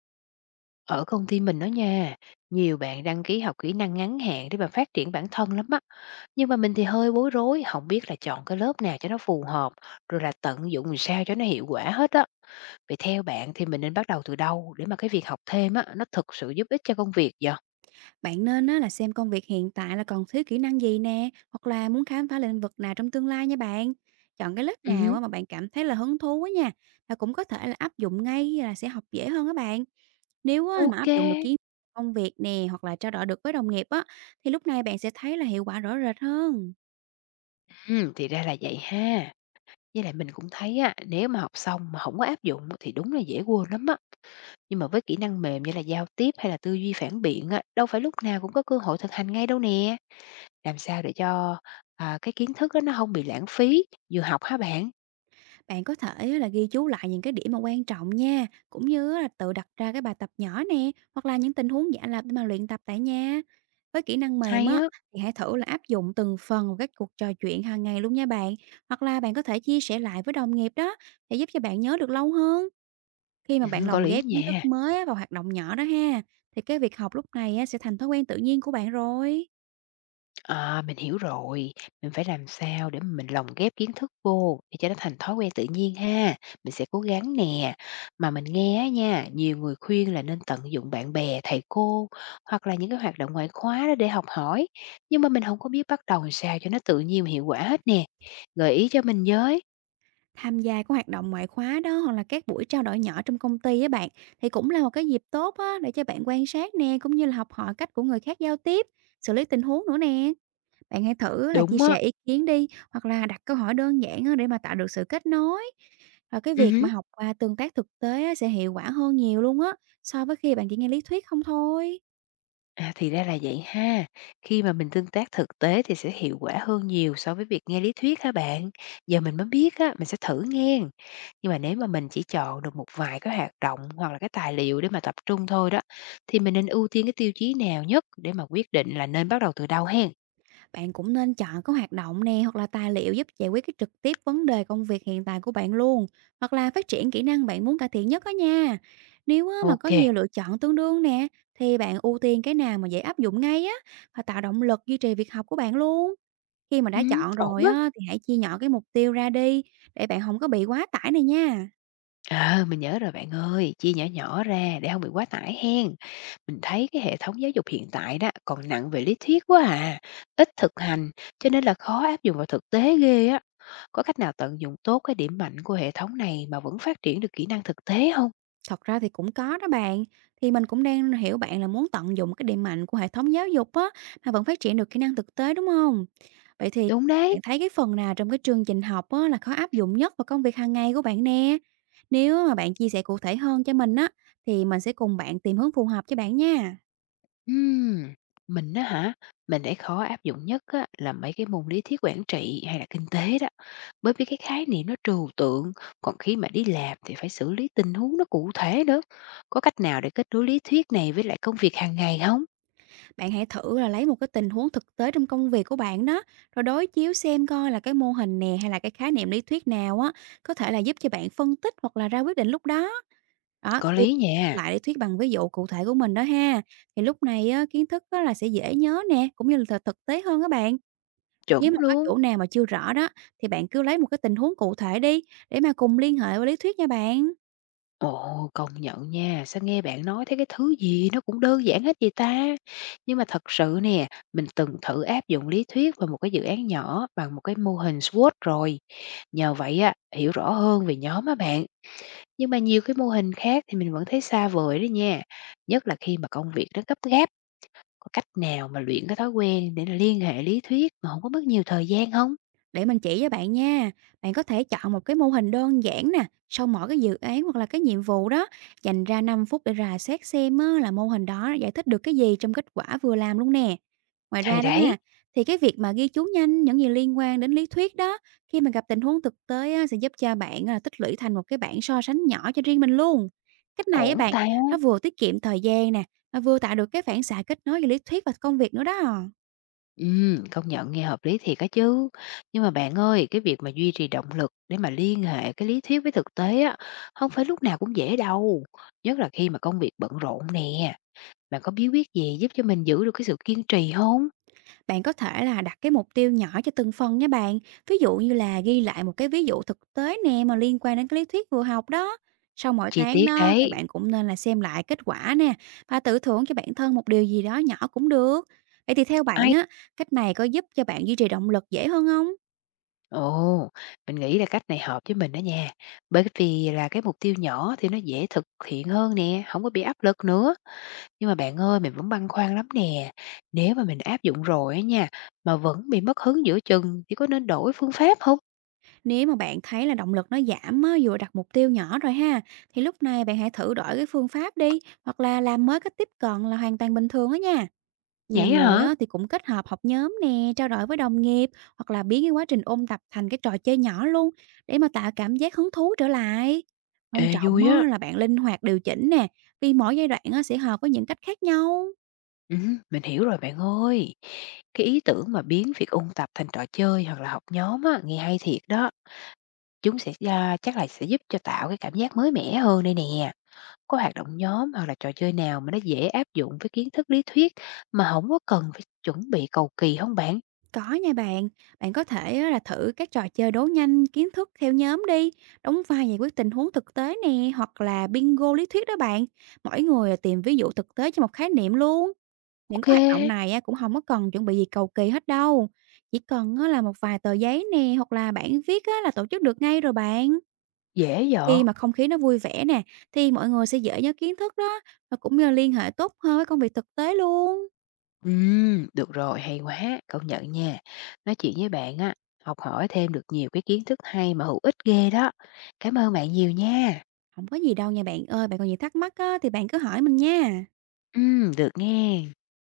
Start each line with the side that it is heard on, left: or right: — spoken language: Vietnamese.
left: Ở công ty mình đó nha, nhiều bạn đăng ký học kỹ năng ngắn hạn để mà phát triển bản thân lắm á. Nhưng mà mình thì hơi bối rối, không biết là chọn cái lớp nào cho nó phù hợp, rồi là tận dụng làm sao cho nó hiệu quả hết á. Vậy theo bạn thì mình nên bắt đầu từ đâu để mà cái việc học thêm á, nó thực sự giúp ích cho công việc vậy?
right: Bạn nên á, là xem công việc hiện tại là còn thiếu kỹ năng gì nè, hoặc là muốn khám phá lĩnh vực nào trong tương lai nha bạn. Chọn cái lớp nào
left: Ừ.
right: á, mà bạn cảm thấy là hứng thú á nha, và cũng có thể là áp dụng ngay là sẽ học dễ hơn các bạn. Nếu á, mà áp
left: Ok,
right: dụng được kiến thức trong công việc nè, hoặc là trao đổi được với đồng nghiệp á, thì lúc này bạn sẽ thấy là hiệu quả rõ rệt hơn.
left: ừ, thì ra là vậy ha. Với lại mình cũng thấy á, nếu mà học xong mà không có áp dụng thì đúng là dễ quên lắm á. Nhưng mà với kỹ năng mềm như là giao tiếp hay là tư duy phản biện á, đâu phải lúc nào cũng có cơ hội thực hành ngay đâu nè. Làm sao để cho, à, cái kiến thức đó nó không bị lãng phí, vừa học hả bạn?
right: Bạn có thể á là ghi chú lại những cái điểm mà quan trọng nha, cũng như á là tự đặt ra cái bài tập nhỏ nè, hoặc là những tình huống giả lập để mà luyện tập tại nhà. Với kỹ năng mềm
left: Hay
right: á,
left: á,
right: thì hãy thử là áp dụng từng phần vào các cuộc trò chuyện hàng ngày luôn nha bạn. Hoặc là bạn có thể chia sẻ lại với đồng nghiệp đó, để giúp cho bạn nhớ được lâu hơn. Khi mà bạn
left: có
right: lồng
left: lý
right: ghép kiến thức
left: nha.
right: mới á vào hoạt động nhỏ đó ha, thì cái việc học lúc này á sẽ thành thói quen tự nhiên của bạn rồi.
left: À, mình hiểu rồi, mình phải làm sao để mà mình lồng ghép kiến thức vô để cho nó thành thói quen tự nhiên ha. Mình sẽ cố gắng nè. Mà mình nghe á nha, nhiều người khuyên là nên tận dụng bạn bè, thầy cô hoặc là những cái hoạt động ngoại khóa đó để học hỏi, nhưng mà mình không có biết bắt đầu làm sao cho nó tự nhiên và hiệu quả hết nè. Gợi ý cho mình với.
right: Tham gia các hoạt động ngoại khóa đó hoặc là các buổi trao đổi nhỏ trong công ty á bạn thì cũng là một cái dịp tốt á để cho bạn quan sát nè, cũng như là học hỏi cách của người khác giao tiếp, xử lý tình huống nữa nè. Bạn hãy thử là chia
left: Đúng á,
right: sẻ ý kiến đi, hoặc là đặt câu hỏi đơn giản á để mà tạo được sự kết nối. Và cái
left: ừ
right: việc mà
left: hứm.
right: học qua tương tác thực tế á, sẽ hiệu quả hơn nhiều luôn á, so với khi bạn chỉ nghe lý thuyết không thôi.
left: À, thì ra là vậy ha. Khi mà mình tương tác thực tế thì sẽ hiệu quả hơn nhiều so với việc nghe lý thuyết hả bạn? Giờ mình mới biết á, mình sẽ thử nghe. Nhưng mà nếu mà mình chỉ chọn được một vài cái hoạt động hoặc là cái tài liệu để mà tập trung thôi đó, thì mình nên ưu tiên cái tiêu chí nào nhất để mà quyết định là nên bắt đầu từ đâu hen?
right: Bạn cũng nên chọn có hoạt động nè, hoặc là tài liệu giúp giải quyết cái trực tiếp vấn đề công việc hiện tại của bạn luôn, hoặc là phát triển kỹ năng bạn muốn cải thiện nhất đó nha. Nếu á, mà có
left: Ok,
right: nhiều lựa chọn tương đương nè, thì bạn ưu tiên cái nào mà dễ áp dụng ngay á, và tạo động lực duy trì việc học của bạn luôn. Khi mà
left: ừ,
right: đã chọn
left: ổn
right: rồi
left: á.
right: á, thì hãy chia nhỏ cái mục tiêu ra đi, để bạn không có bị quá tải này nha.
left: Ờ, mình nhớ rồi bạn ơi, chia nhỏ nhỏ ra để không bị quá tải hen. Mình thấy cái hệ thống giáo dục hiện tại đó còn nặng về lý thuyết quá à, ít thực hành, cho nên là khó áp dụng vào thực tế ghê á. Có cách nào tận dụng tốt cái điểm mạnh của hệ thống này mà vẫn phát triển được kỹ năng thực tế không?
right: Thật ra thì cũng có đó bạn, thì mình cũng đang hiểu bạn là muốn tận dụng cái điểm mạnh của hệ thống giáo dục á, mà vẫn phát triển được kỹ năng thực tế, đúng không? Vậy thì
left: Đúng
right: bạn
left: đấy.
right: thấy cái phần nào trong cái chương trình học á là khó áp dụng nhất vào công việc hàng ngày của bạn nè? Nếu mà bạn chia sẻ cụ thể hơn cho mình á, thì mình sẽ cùng bạn tìm hướng phù hợp cho bạn nha.
left: Ừm, mình á hả, mình thấy khó áp dụng nhất á, là mấy cái môn lý thuyết quản trị hay là kinh tế đó. Bởi vì cái khái niệm nó trừu tượng, còn khi mà đi làm thì phải xử lý tình huống nó cụ thể nữa. Có cách nào để kết nối lý thuyết này với lại công việc hàng ngày không?
right: Bạn hãy thử là lấy một cái tình huống thực tế trong công việc của bạn đó, rồi đối chiếu xem coi là cái mô hình nè, hay là cái khái niệm lý thuyết nào á, có thể là giúp cho bạn phân tích hoặc là ra quyết định lúc đó. Đó,
left: Có
right: khi
left: lý
right: thích
left: nha,
right: lại để thuyết bằng ví dụ cụ thể của mình đó ha, thì lúc này á, kiến thức á là sẽ dễ nhớ nè, cũng như là thực thực tế hơn các bạn. Nếu
left: chuẩn
right: mà có
left: luôn.
right: chỗ nào mà chưa rõ đó, thì bạn cứ lấy một cái tình huống cụ thể đi, để mà cùng liên hệ với lý thuyết nha bạn.
left: Ồ, công nhận nha, sao nghe bạn nói thấy cái thứ gì nó cũng đơn giản hết vậy ta? Nhưng mà thật sự nè, mình từng thử áp dụng lý thuyết vào một cái dự án nhỏ bằng một cái mô hình SWOT rồi. Nhờ vậy á, hiểu rõ hơn về nhóm á bạn. Nhưng mà nhiều cái mô hình khác thì mình vẫn thấy xa vời đó nha. Nhất là khi mà công việc nó gấp gáp, có cách nào mà luyện cái thói quen để liên hệ lý thuyết mà không có mất nhiều thời gian không?
right: Để mình chỉ cho bạn nha, bạn có thể chọn một cái mô hình đơn giản nè, sau mỗi cái dự án hoặc là cái nhiệm vụ đó, dành ra 5 phút để rà xét xem á, là mô hình đó giải thích được cái gì trong kết quả vừa làm luôn nè. Ngoài
left: Hay
right: ra đó
left: đấy,
right: ha, thì cái việc mà ghi chú nhanh những gì liên quan đến lý thuyết đó, khi mà gặp tình huống thực tế á, sẽ giúp cho bạn tích lũy thành một cái bảng so sánh nhỏ cho riêng mình luôn. Cách này á
left: ổn
right: bạn,
left: ta.
right: nó vừa tiết kiệm thời gian nè, mà vừa tạo được cái phản xạ kết nối giữa lý thuyết và công việc nữa đó.
left: Công nhận nghe hợp lý thiệt á chứ. Nhưng mà bạn ơi, cái việc mà duy trì động lực để mà liên hệ cái lý thuyết với thực tế á, không phải lúc nào cũng dễ đâu. Nhất là khi mà công việc bận rộn nè. Bạn có bí quyết gì giúp cho mình giữ được cái sự kiên trì không?
right: Bạn có thể là đặt cái mục tiêu nhỏ cho từng phần nha bạn. Ví dụ như là ghi lại một cái ví dụ thực tế nè mà liên quan đến cái lý thuyết vừa học đó. Sau mỗi
left: Chi
right: tháng
left: tiết
right: đó thì
left: đấy.
right: bạn cũng nên là xem lại kết quả nè, và tự thưởng cho bản thân một điều gì đó nhỏ cũng được. Vậy thì theo bạn
left: Ai.
right: á, cách này có giúp cho bạn duy trì động lực dễ hơn không?
left: Ồ, mình nghĩ là cách này hợp với mình đó nha. Bởi vì là cái mục tiêu nhỏ thì nó dễ thực hiện hơn nè, không có bị áp lực nữa. Nhưng mà bạn ơi, mình vẫn băn khoăn lắm nè. Nếu mà mình áp dụng rồi á nha, mà vẫn bị mất hứng giữa chừng thì có nên đổi phương pháp không?
right: Nếu mà bạn thấy là động lực nó giảm á, vừa đặt mục tiêu nhỏ rồi ha, thì lúc này bạn hãy thử đổi cái phương pháp đi, hoặc là làm mới cách tiếp cận là hoàn toàn bình thường á nha. Nhiều
left: Vậy á
right: người
left: hả?
right: á thì cũng kết hợp học nhóm nè, trao đổi với đồng nghiệp, hoặc là biến cái quá trình ôn tập thành cái trò chơi nhỏ luôn, để mà tạo cảm giác hứng thú trở lại.
left: Ê,
right: Quan trọng
left: vui á.
right: á, là bạn linh hoạt điều chỉnh nè, vì mỗi giai đoạn á, sẽ hợp với những cách khác nhau.
left: Mình hiểu rồi bạn ơi. Cái ý tưởng mà biến việc ôn tập thành trò chơi hoặc là học nhóm á, nghe hay thiệt đó. Chúng sẽ, a, chắc là sẽ giúp cho tạo cái cảm giác mới mẻ hơn đây nè. Có hoạt động nhóm hoặc là trò chơi nào mà nó dễ áp dụng với kiến thức lý thuyết mà không có cần phải chuẩn bị cầu kỳ không bạn?
right: Có nha bạn, bạn có thể á, là thử các trò chơi đố nhanh kiến thức theo nhóm đi, đóng vai giải quyết tình huống thực tế nè, hoặc là bingo lý thuyết đó bạn. Mỗi người à, tìm ví dụ thực tế cho một khái niệm luôn. Những
left: Ok.
right: cái hoạt động này á, cũng không có cần chuẩn bị gì cầu kỳ hết đâu, chỉ cần á là một vài tờ giấy nè, hoặc là bản viết á là tổ chức được ngay rồi bạn.
left: Dễ vậy.
right: Khi mà không khí nó vui vẻ nè, thì mọi người sẽ dễ nhớ kiến thức đó, và cũng như là liên hệ tốt hơn với công việc thực tế luôn.
left: Được rồi, hay quá, công nhận nha. Nói chuyện với bạn á, học hỏi thêm được nhiều cái kiến thức hay mà hữu ích ghê đó. Cảm ơn bạn nhiều nha.
right: Không có gì đâu nha bạn ơi, bạn còn gì thắc mắc á thì bạn cứ hỏi mình nha.
left: Được nghe.